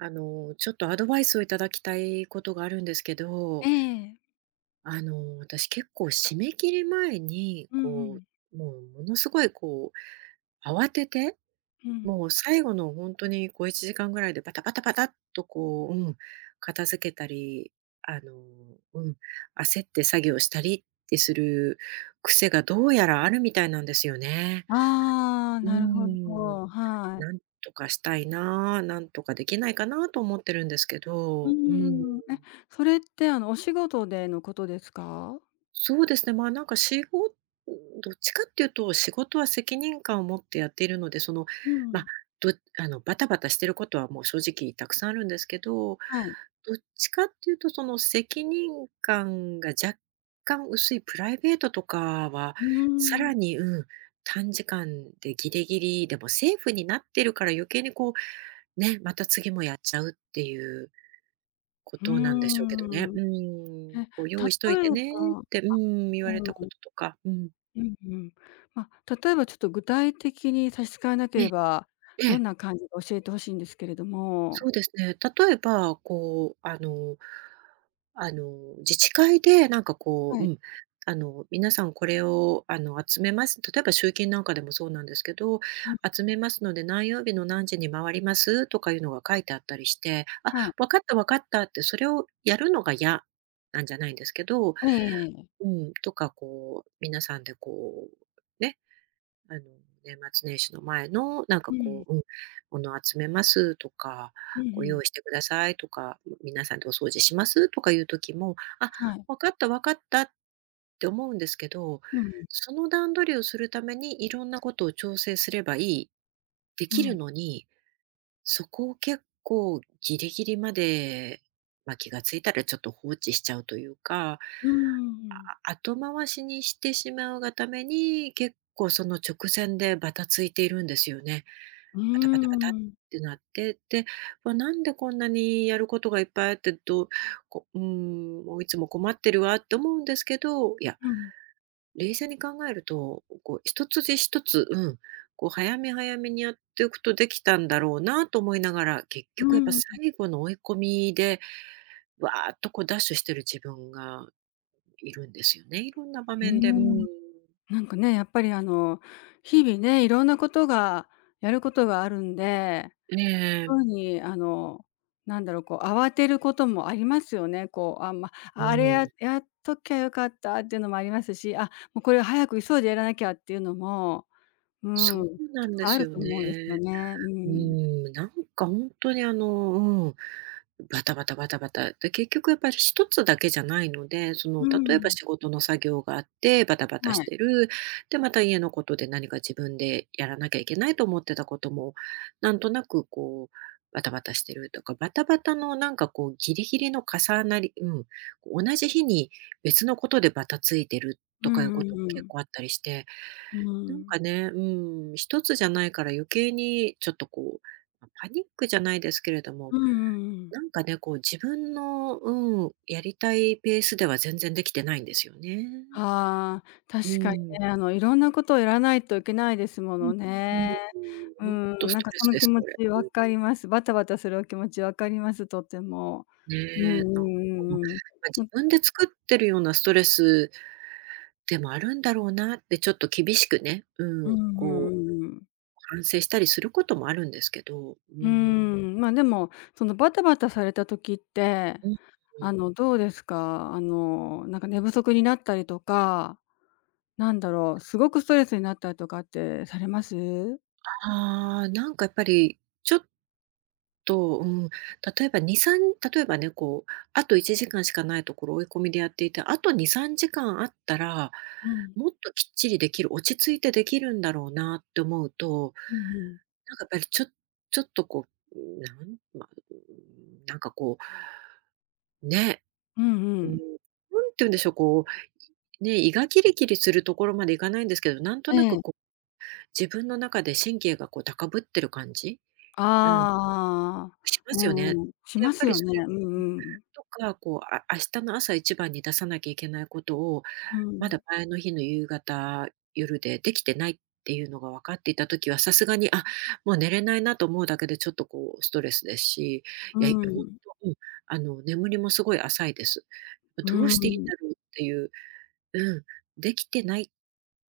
あの、ちょっと、アドバイスを頂きたい事があるんですけえどえ。あの、私、結構締め切り前に、うんうこん。う、もう、ものすごい、こう、慌てて、うん。もう、最後のほんとに小1時間ぐらいで、パタパタパタッと、こう、うん、片付けたり、あの、うん、焦って作業したり、ってする癖が、どうやらあるみたいなんですよね。ああ、うーなるほん。ど、はい。何とかしたいな、何とかできないかなと思ってるんですけうーど。うーん。ん。え、それって、あの、お仕事でのことですか？そうですね、ま、なんか、しごどっちかっていうと、仕事は責任感を持ってやっているので、その、うま、ん。どあの、バタバタしてることは、もう、正直沢山あるんですけど、はい。どっちかっていうと、その、責任感が若干薄いプライベートとかは、うーん。更に、うん、短時間でギリギリでもセーフになってるから余計に、こう、ね、また次もやっちゃうっていう、こふーとなんでしょうけどね。ん。うえ、ん。こう、「用意しとい例てえね」っばあ、てうん、言われたうこん。ととか。うん。うんうん。ま、例えば、ちょっと具体的に、差し支えなけえれえ。ば、えどんえ。な感じか教えて欲しいんですけれども。そうですね。例えば、こう、あのあの、自治会で、なんか、こはう、うい。ん、あの、皆さんこれを、あの、集めます例えば、集金なんかでもそうなんですけど、うん。集ふん。めますので、何曜日の何時に回ります、とかいうのが書いてあったりして、あ、はい。分かった、分かったって、それをやるのが嫌なんじゃないんですけど、ええええ。うん、とか、こう、皆さんで、こう、ね、あの、年末年始の前の、なんかうこん。う、うん、ものを集めますとか、うん、こふう、用ん。意してくださいとか、ん、皆さんでお掃除します、とかいう時も、あ、はい。分かった、分かった、って思うんですけど、うんうん。その段取りをするために色んなことを調整すれば良い、出う来るん。のに、そこを結構ギリギリまで、ま、気がついたらちょっと放置しちゃうというか。うんうんうん。ああ、後回しにしてしまうがために、結構その直線でバタついているんですよね。うーバタバタバタっん。てなって、で、ま、なんでこんなにやることがいっぱいあって、どこうん、もういつも困ってるわって思うんですけど、いや、うん。冷静に考えると、こう、1つで1つ、うん、こう、早め早めにやっておくとできたんだろうなと思いながら、結う局やっぱんうん。最後の追い込みで、わーっと、こう、ダッシュしてる自分がいるんですよね。いろんな場うー面で。うん。ん。なんかね、やっぱり、あの、日々ね、色んなことが、やることがあるんで、ええ。そうに、あの、なんだろう、こう、慌てることもありますよね。こう、あんま、うあれ、やーっん。やっときゃ良かったっていうのも有りますし、あ、もうこれは早く急いでやらなきゃっていうのも、うそうん、なんであするよと思うんですよね。ね。ううーん。ん。なんかほんとに、あの、うん、バタバタバタバタ、で、結局やっぱり1つだけじゃないので、そうの、ー例えばん。仕事の作業があってバタバタしはい。てる、で、また家のことで、何か自分でやらなきゃいけないと思ってたことも、なんとなく、こう、バタバタしてるとか。バタバタの、なんか、こう、ギリギリの重なりうん。こう、同じ日に別のことでバタついてる、うとかいんううこともんう結ん。構あったりして。うなんん。かね、うん、1つじゃないから余計に、ちょっと、こう、パニックじゃないですけれども、うんうんうん。なんかね、こう、自分の、うん、やりたいペースでは全然出来てないんですよね。はあ、う確かにん。ね、あの、色んなことをやらないといけないですもうん、のうんうね。ん。うほんっとん、スなんトか、レそスので気す、持これ。ちう分ん。かります。バタバタするお気持ち分かります、とても。うんね。なんか、うま、んうんうん。ま、う自ん。分で作ってるようなストレスでもあるんだろうなって、ちょっと厳しくね、ううん、んうんこううんうん。反省したりすることもあるんですけど。うーうーん。ん。まあ、でも、その、バタバタされた時って、うん、うあん。の、どうですか？あの、なんか寝不足になったりとか、なんだろう、すごくストレスになったりとかってされます？ああ。なんか、やっぱり、ちょっと、うん、例えば2、3例えばね、こう、あと1時間しか無いところを追い込みでやっていて、あと2、3時間あったら、うん。もっときっちりできる、落ち着いてできるんだろうなって思うと、うん、ふん。なんかやっぱりちょちょっとこう、ん、なんま、うーん、なんか、こうね。うんううん、ん。なんて言うんでしょう、こう、いね、胃がキリキリするところまで行かないんですけど、なんとなえく、え。こう、自分の中で神経が、こう、高ぶってる感じ。あうん。あああ。しまうすよね。んうん、しやまっぱすりよそね、れうんん、うん。とか、こう、あ明日の朝一番に出さなきゃいけないことを、うまん。だ前の日の夕方、夜でできてないっていうのが分かっていた時はさすがに「あ、もう寝れないな」と思うだけで、ちょっと、こう、ストレスですし。ういや、ほーんん。と、うん、あの、眠りもすごい浅いです。あ、うどうーしていいんん。だろうっていううん。出来てない、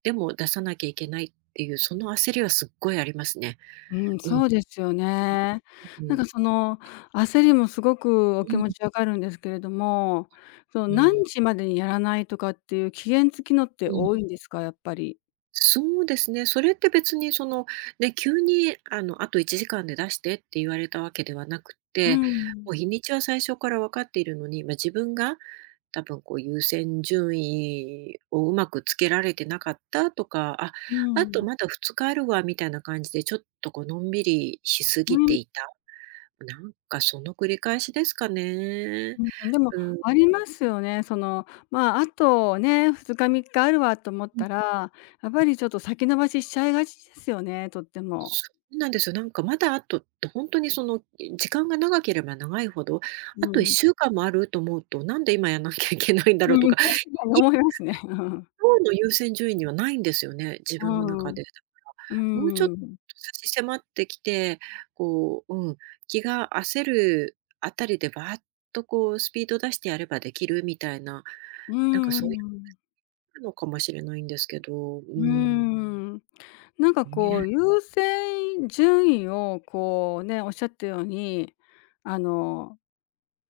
でも、出さなきゃいけない、っていう、その焦りはすっごいありますね。うん、うん。そうですよね。うなんか、ん。その、焦りもすごくおう気持ん。ち分かるんですけれども、その、うん。何時までにやらないとかっていう、期限付きのってうん。多いんですか？やっぱり。そうですね、それって別にそのね、急にあの、あと1時間で出してって言われたわけではなくっうて、ん。もう日にちは最初から分かっているのに、ま、自分が多分こう優先順位をうまくつけられてなかったとか、「あ、うあとん。まだ2日あるわ」みたいな感じでちょっとこうのんびりしすうぎてん。いた。なんかその繰り返しですかね。うん、でもうん。ありますよね。そのまあ、あとね、2日3日あるわと思っん、たら、やっぱん。りちょっと先延ばししちゃいがちですよね。とっても。そうなんですよ。なんかまだあとって、ほんとにそのい時間が長ければ長いほど、うあといっん。しゅうかんもあると思うと、なんで今やんなきゃいけないんだうろうんとうん、か。確かにい思いますね。うん。のうの優先順位にはないんですよね、自う分の中ん。で、だうから。もうちょっとん。差し迫ってきて、こう、うん、気が焦るあたりでばーっとこう、スピード出してやればできるみたいな。うなんかんうそういうん。のかもしれないんですけど、うーうーん。ん。なんかこね。う、優先順位をこうね、おっしゃったように、あの、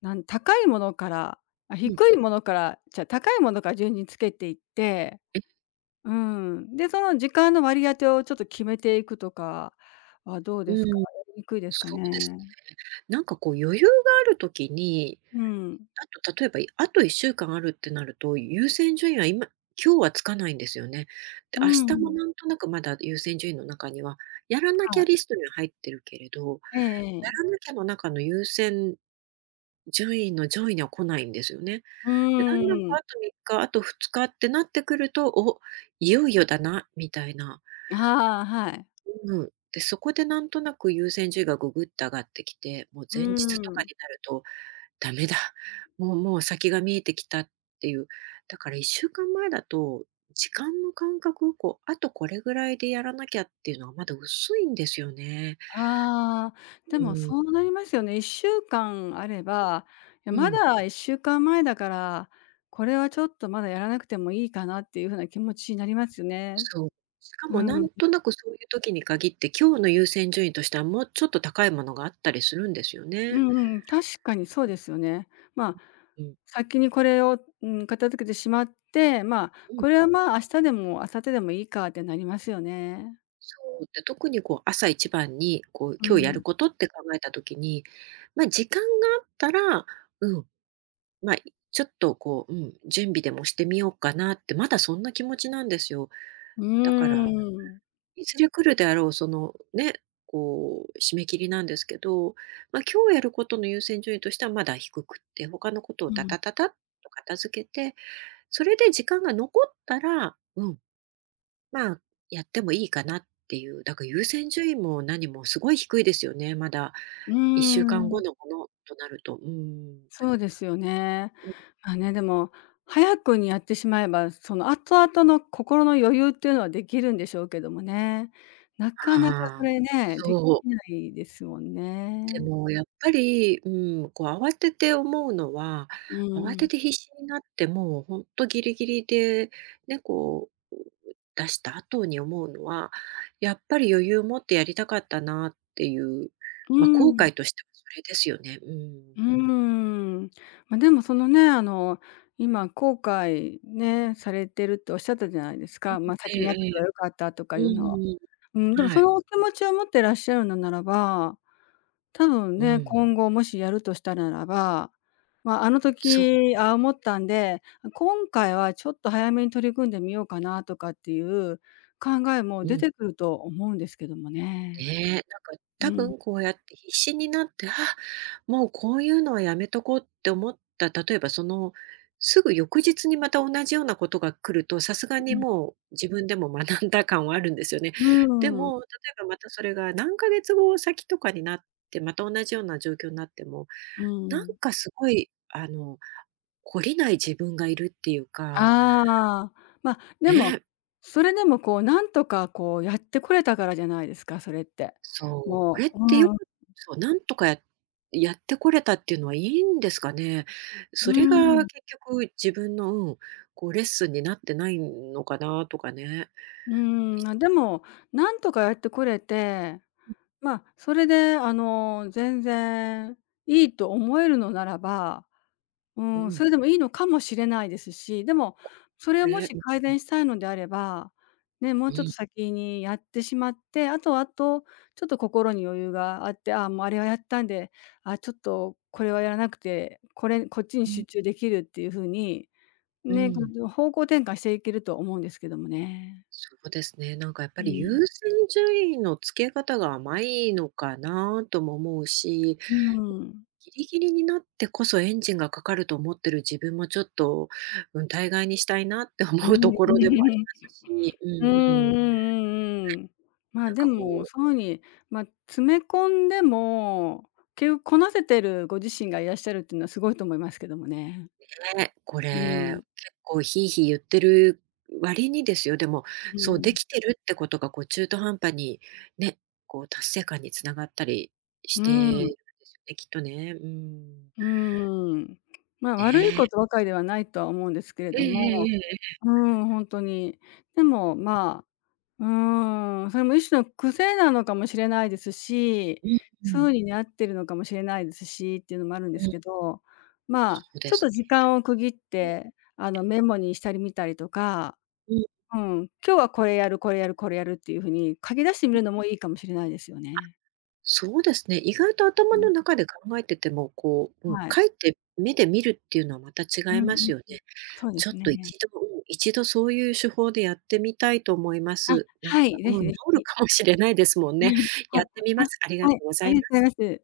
なん高いものからあ、う低ん。いものからちゃう、高いものから順につけていって。うん。で、その時間の割り当てをちょっと決めていくとかはどううですか？ーん、やりにくいですかそうね。ですね。なんかこう余裕がある時に、うん。あと、例えば、あと1週間あるってなると、優先順位は今今日はつかないんですよね。で、う明日もん。なんとなくまだ優先順位の中には、やらなきはゃい。リストには入ってるけれど、ええやええ。らなきゃの中の優先順位の上位には来ないんですよね。うで、だんだんあーん。と3日、あと2日ってなってくると、お、いよいよだなみたいな。ああ、はい。うーん、で、そこでなんとなく優先順位がぐぐっと上がってきて、もうう前日とーかん。になるとダメだ、もうもう先が見えてきたっていう。だから1週間前だと、時間の感覚をこう、あとこれぐらいでやらなきゃっていうのはまだ薄いんですよね。ああ、うでもーん。そうなりますよね。1週間あれば、いや、うまん。うん。だ1週間前だから、これはちょっとまだやらなくてもいいかなっていう風な気持ちになりますね。そう、しかうもなん。んとなくそういう時に限って、今日の優先順位としてはもうちょっと高いものがあったりするんですようね。んうん、確かにそうですよね。まあ、うん。先にこれを、うーん、片付けてしまって、まあ、うん。これはまあ、明日でも明後日でもいいかってなりますよね。そう。で、特にこう朝一番にこうう今日やるん。ことって考えた時に、ま、時間があったら、うん、ま、いちょっとこう、うん、準備でもしてみようかなってまだそんな気持ちなんですよ。うだから、ーん。いずれ来るであろうその、ね、こう締め切りなんですけど、ま、今日やることの優先順位としてはまだ低くって、他のことをうタん。タタタッと片付けて、それで時間が残ったら、うん、まあ、やってもいいかなっていう。だから優先順位も何もすごい低いですよね、まだうーいっしゅうかんん。ごのものとなると、うーん。そうですよね。うん。ま、ね、でも、早くにやってしまえば、その後々の心の余裕っていうのは出来るんでしょうけどもね。なかなかそああ、れね、できそう。ないですもんでね。も、やっぱり、うん、こう慌てて思うのは、う慌ーてん。て必死になってもうほんとギリギリでね、こう、出した後に思うのは、やっぱり余裕を持ってやりたかったなっていう。うま、ー後ん。悔としてはそれですよね、ううん。ーん。ま、でもそのね、あの、今後悔ね、されてるっておっしゃったじゃないですうん、か。ま、え先えにやっとけええ。ば良かったとかういうのは。んううーん、でもん。はそい。のお気持ちを持っていらっしゃるのならば、多分うね、ん。今後もしやるとしたらならば、ま、あのそう。時ああ思ったんで、あ、今回はちょっと早めに取り組んでみようかなとかっていう考えもう出ん。てくると思うんですけどもねね。え、なんかう多ん。分、こうやって必死になって、あ、もうこういうのはやめとこうって思った、例えばその、すぐ翌日にまた同じようなことが来ると、さすがうにうん。もう、自分でも学んだ感はあるんですよね。うでん。も、例えばまたそれが何か月後先とかになって、また同じような状況になっても、うーなんん。かすごい、あの、懲りない自分がいるっていうかああ、ま、でも、ね。それでもこう、なんとかこう、やってこれたからじゃないですか、それって。そう、こもれっうてようん。くそう、なんとかややってこれたっていうのはいいんですかね？うそれーがん。結局自分の、うん、こうレッスンになってないんのかなとかね。うーいん、あ、でも、なんとかやってこれて、ん。ま、それであの、全然いいと思えるのならば、ううーん、ん。それでもいいのかもしれないですし。でも、こそれをもれ。しん、改ん。善したいのであれば、ね、もううちょっん。と先にやってしまって、あとあとちょっと心に余裕があって、ああ、もうあれはやったんで、あ、ちょっとこれはやらなくて、これ、こっちに集ね。中できるっていう風に、うね、ん。方向転換していけると思うんですけどもね。そうですね、なんかやっぱうりん。優先順位のつけ方が甘いのかなとも思うしうん。ギリギリになってこそエンジンがかかると思っている自分もちょっと、うん、大概にしたいなって思うところでもありま すし、ううんうんうんうん。ね、んうん。まあ、なんでかこも、うそういう風に、ま、詰め込んでも、結局こなせてるご自身がいらっしゃるっていうのはすごいと思いますけどもね。ね、こうれ、ん。結構ヒーヒー言ってる割にですよ、でも、うそうでん。きてるってことがこう中途半端にね、こう達成感に繋がったりしうてん。るんですよね、きっとね。うん。うーん。まあ、悪いこね。とばかりではないとは思うんですけれえええどえも。ええええ。うーん、ほんとに。でも、ん。まあ、うーん、それも一種の癖なのかもしれないですし、うんうそん。ういうにあっているのかもしれないですしっていうのもあるんでうすん。けど、まあ、そうでちょっすとね。時間を区切っうん。て、あの、メモにしたり見たりとか、うん。うん。今日はこれやる、これやる、これやるっていう風に書き出してみん。るのもいいかもしれないですよあ、ね。そうですね、意外と頭の中で考えてても、こう、うん、はい。書いて目で見るっていうのはまたう違いんまうん、すよね。そうでちょっすといね。ちど、うん、1度そういう手法でやってみたいと思いまあ、す。なんか、はい、是うん、治非是る非。かもしれないですもんうん、ね。はやっい、てみます。ありあ、がはとい、うござありいがまとす。うございます。